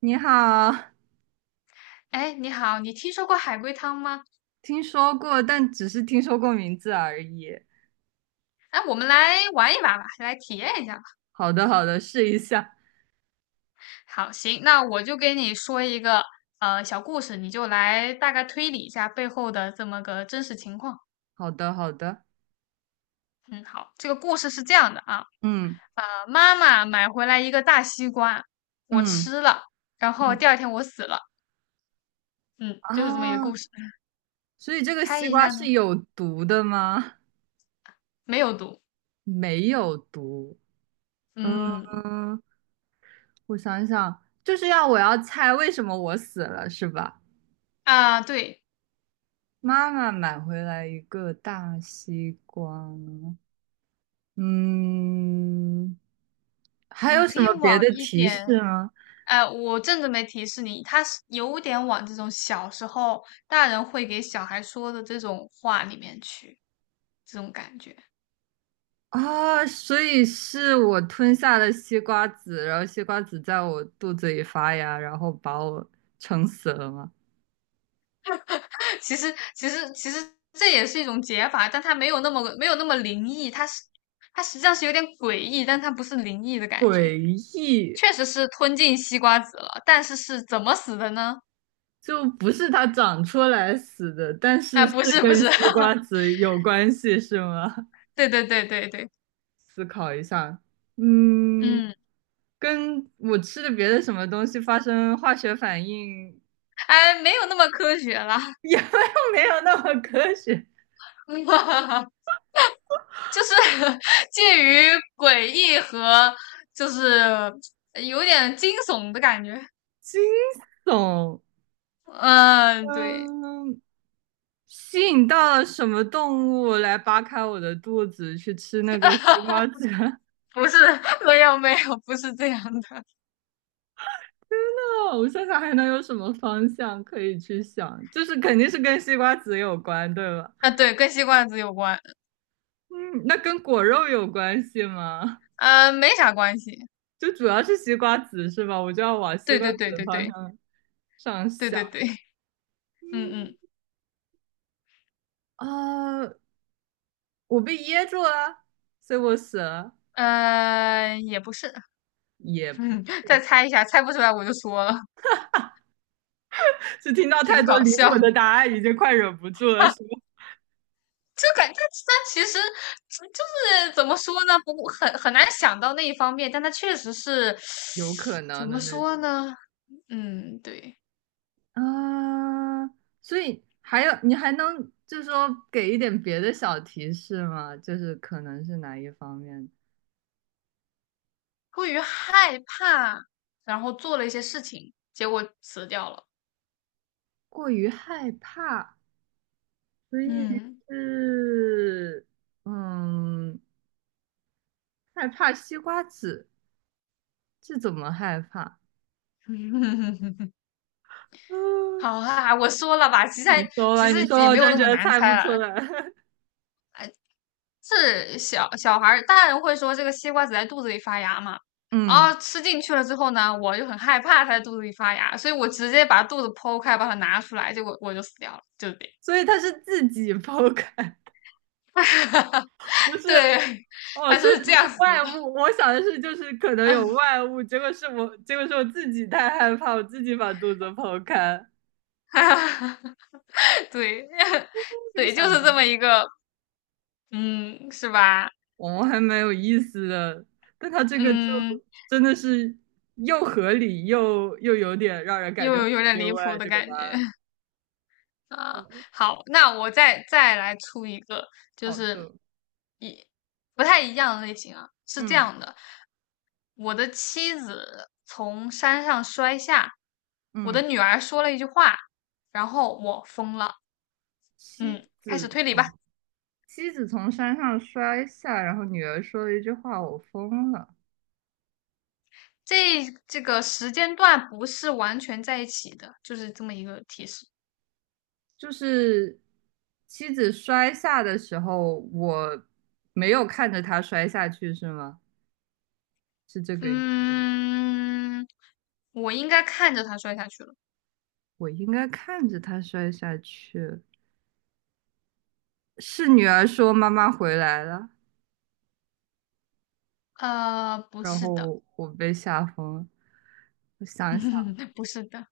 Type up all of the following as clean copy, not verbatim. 你好，哎，你好，你听说过海龟汤吗？听说过，但只是听说过名字而已。哎，我们来玩一把吧，来体验一下吧。好的，好的，试一下。好，行，那我就给你说一个小故事，你就来大概推理一下背后的这么个真实情况。好的，好的。嗯，好，这个故事是这样的啊，嗯，妈妈买回来一个大西瓜，我嗯，吃了，然后第嗯，二天我死了。嗯，啊，就是这么一个故事。所以这个猜西一瓜下呢？是有毒的吗？没有毒。没有毒。嗯，嗯，我想想，就是我要猜为什么我死了，是吧？啊，对，妈妈买回来一个大西瓜。嗯，还你有可什以么别的往一提点示吗？哎，我正准备提示你，他是有点往这种小时候大人会给小孩说的这种话里面去，这种感觉。啊，所以是我吞下了西瓜籽，然后西瓜籽在我肚子里发芽，然后把我撑死了吗？其实这也是一种解法，但它没有那么灵异，它是它实际上是有点诡异，但它不是灵异的感觉。诡异，确实是吞进西瓜籽了，但是是怎么死的呢？就不是它长出来死的，但哎，是是不是，不跟是，西瓜 籽有关系，是吗？对对对对对，思考一下，嗯，嗯，跟我吃的别的什么东西发生化学反应，哎，没有那么科学了。也 没有没有那么科学，就是 介于诡异和就是有点惊悚的感觉。惊悚，嗯，对，嗯。吸引到了什么动物来扒开我的肚子去吃那个西瓜 籽？天不是，没有没有，不是这样的。呐，我想想还能有什么方向可以去想？就是肯定是跟西瓜籽有关，对吧？啊，对，跟吸罐子有关，嗯，那跟果肉有关系吗？嗯，没啥关系。就主要是西瓜籽是吧？我就要往西对瓜对籽对的对方对向上对想。对对，嗯嗯。嗯，啊，我被噎住了，所以我死了，呃，也不是，也不嗯，再是，猜一下，猜不出来我就说了，是听到太挺多搞离谱笑。的答案，已经快忍不住了，是吗？就感觉他其实嗯就是怎么说呢，不很难想到那一方面，但他确实是有可怎能么的那说种呢？嗯，对，啊，所以还有你还能就是说给一点别的小提示吗？就是可能是哪一方面过于害怕，然后做了一些事情，结果死掉了。过于害怕，所以嗯，是嗯害怕西瓜籽，这怎么害怕？嗯，好啊，我说了吧，你说吧，其实你说吧，也我没就有那觉么得难猜不猜出了，来。是小小孩儿，大人会说这个西瓜只在肚子里发芽嘛，然嗯，后吃进去了之后呢，我就很害怕它在肚子里发芽，所以我直接把肚子剖开，把它拿出来，结果我就死掉了，就是这样。所以他是自己剖开，不是对，哦，它所是以这不是样死外的，物，我想的是就是可能有外物，结果是我，结果是我自己太害怕，我自己把肚子剖开，对，没对，想就是这到，么一个，嗯，是吧？哦，还蛮有意思的。但他这个就嗯，真的是又合理又有点让人感又觉有很点意离谱外，的这个答感觉。案。啊，哦，好，那我再来出一个，就好是的，一不太一样的类型啊，是这嗯，样的，我的妻子从山上摔下，我的嗯，女儿说了一句话，然后我疯了。妻嗯，开始子推理吧。从妻子从山上摔下，然后女儿说了一句话，我疯了。这个时间段不是完全在一起的，就是这么一个提示。就是妻子摔下的时候，我没有看着她摔下去，是吗？是这个意思？嗯，我应该看着他摔下去了。我应该看着她摔下去。是女儿说妈妈回来了，呃，不然是的，后我被吓疯了。我想想，不是的。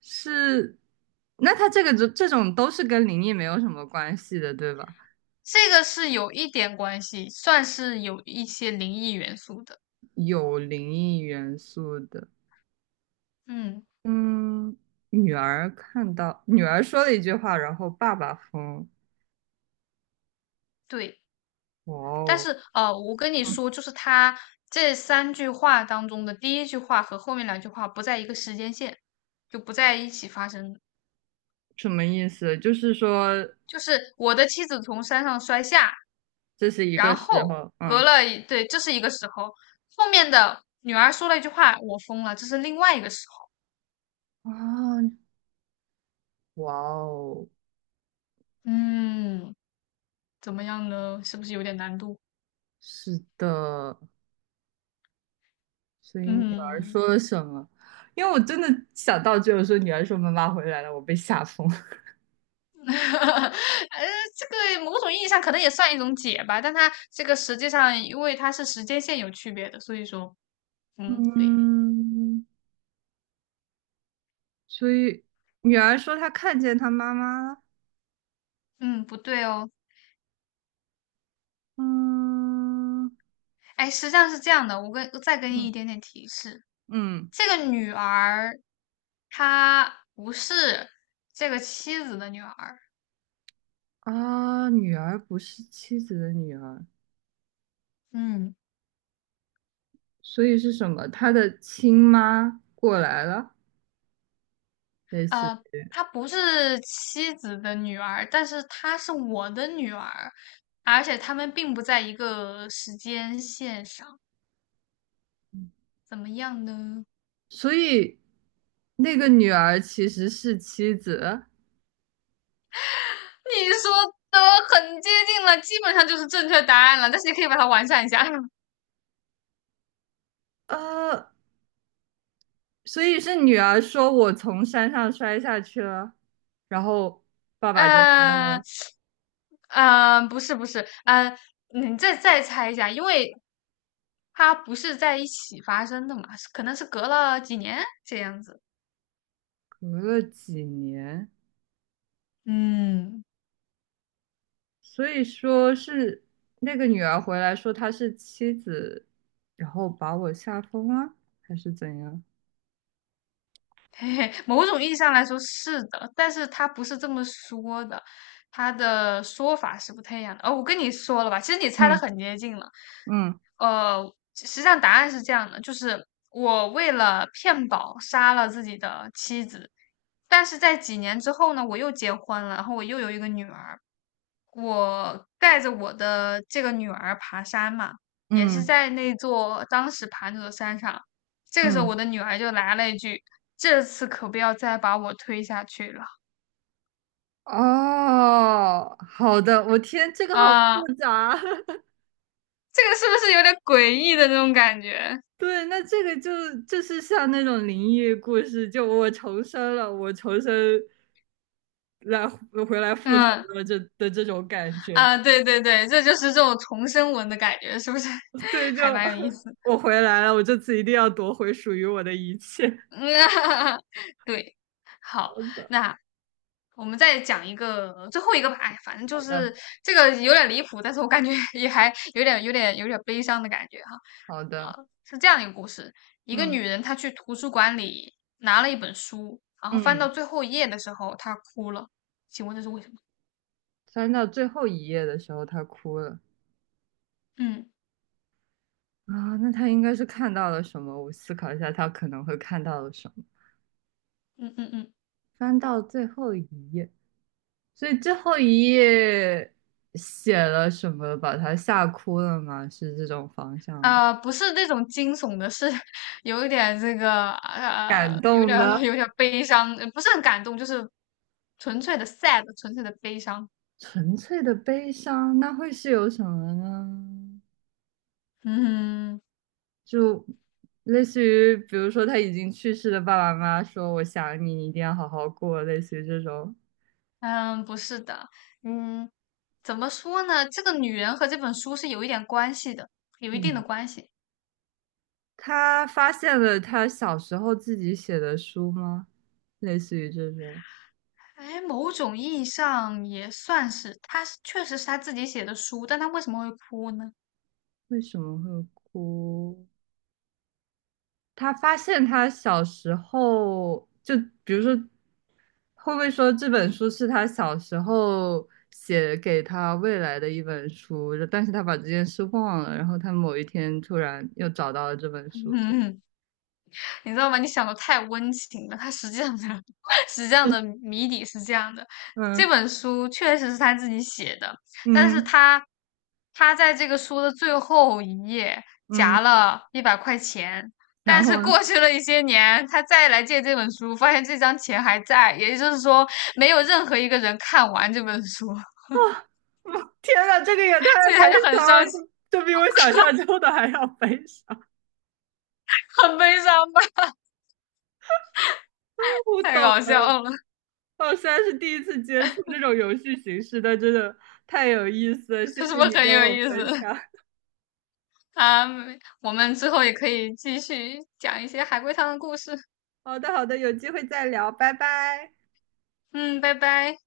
是，那他这个这种都是跟灵异没有什么关系的，对吧？这个是有一点关系，算是有一些灵异元素的。有灵异元素的，嗯，嗯，女儿说了一句话，然后爸爸疯，对。哇但哦，是我跟你说，就是他这三句话当中的第一句话和后面两句话不在一个时间线，就不在一起发生的什么意思？就是说就是我的妻子从山上摔下，这是一然个时后候，隔嗯，了一，对，这是一个时候。后面的女儿说了一句话，我疯了，这是另外一个时候。啊，哇哦，嗯，怎么样呢？是不是有点难度？是的，所以女儿嗯。说了什么？因为我真的想到只有说女儿说妈妈回来了，我被吓疯了。 呃，这个某种意义上可能也算一种解吧，但它这个实际上，因为它是时间线有区别的，所以说，嗯，对，嗯，所以女儿说她看见她妈妈了。嗯，不对哦。嗯，哎，实际上是这样的，我再给你嗯，一点点提示，嗯，这个女儿她不是这个妻子的女儿，啊，女儿不是妻子的女儿，嗯，所以是什么？她的亲妈过来了，类似。呃，她不是妻子的女儿，但是她是我的女儿，而且她们并不在一个时间线上，怎么样呢？所以那个女儿其实是妻子，你说的很接近了，基本上就是正确答案了，但是你可以把它完善一下。嗯、呃，所以是女儿说我从山上摔下去了，然后爸爸 就呃说不是不是，嗯、你再猜一下，因为它不是在一起发生的嘛，可能是隔了几年这样子。隔了几年，嗯，所以说是那个女儿回来说她是妻子，然后把我吓疯了，还是怎样？嘿嘿，某种意义上来说是的，但是他不是这么说的，他的说法是不太一样的。哦，我跟你说了吧，其实你猜的嗯，很接近了。嗯，呃，实际上答案是这样的，就是我为了骗保杀了自己的妻子，但是在几年之后呢，我又结婚了，然后我又有一个女儿。我带着我的这个女儿爬山嘛，也是嗯，在那座当时爬那座山上。这个时候，我嗯，的女儿就来了一句："这次可不要再把我推下去了哦，好的，我天，这个好啊！"复杂。这个是不是有点诡异的那种感觉？对，那这个就就是像那种灵异故事，就我重生了，我重生来回来复仇嗯了这的这种感觉。啊，对对对，这就是这种重生文的感觉，是不是 对，就 还蛮有意 思的？我回来了，我这次一定要夺回属于我的一切。对，好，好的，那我们再讲一个最后一个吧。哎，反正就好的，是这个有点离谱，但是我感觉 也还有点、有点、有点悲伤的感觉哈。好的，是这样一个故事：一个嗯，女人她去图书馆里拿了一本书，然后翻到嗯，最后一页的时候，她哭了。请问这是为什么？翻到最后一页的时候，他哭了。嗯啊，那他应该是看到了什么？我思考一下，他可能会看到了什么。嗯嗯嗯。翻到最后一页，所以最后一页写了什么，把他吓哭了吗？是这种方向吗？呃，不是那种惊悚的，是 有一点这个感有动点儿的，悲伤，不是很感动，就是纯粹的 sad,纯粹的悲伤。纯粹的悲伤，那会是有什么呢？嗯就类似于，比如说他已经去世的爸爸妈妈说：“我想你，你一定要好好过。”类似于这种。嗯，不是的，嗯，怎么说呢？这个女人和这本书是有一点关系的，有一定的嗯，关系。他发现了他小时候自己写的书吗？类似于这种，哎，某种意义上也算是，确实是她自己写的书，但她为什么会哭呢？为什么会哭？他发现他小时候，就比如说，会不会说这本书是他小时候写给他未来的一本书，但是他把这件事忘了，然后他某一天突然又找到了这本 书，这嗯你知道吗？你想的太温情了，它实际上的 实际上的谜底是这样的：这样。本书确实是他自己写的，但嗯，是嗯，他在这个书的最后一页嗯，夹了100块钱，然但是后呢？过去了一些年，他再来借这本书，发现这张钱还在，也就是说，没有任何一个人看完这本书，啊，天呐，这个也太 所以悲他就很伤伤了，心，这比我想 象中的还要悲伤。很悲伤吧？不太懂，搞笑了，我虽然是第一次接触这种游戏形式，但真的太有意思了，谢 是谢不你是很跟有我意分思？享。啊，我们之后也可以继续讲一些海龟汤的故事。好的，好的，有机会再聊，拜拜。嗯，拜拜。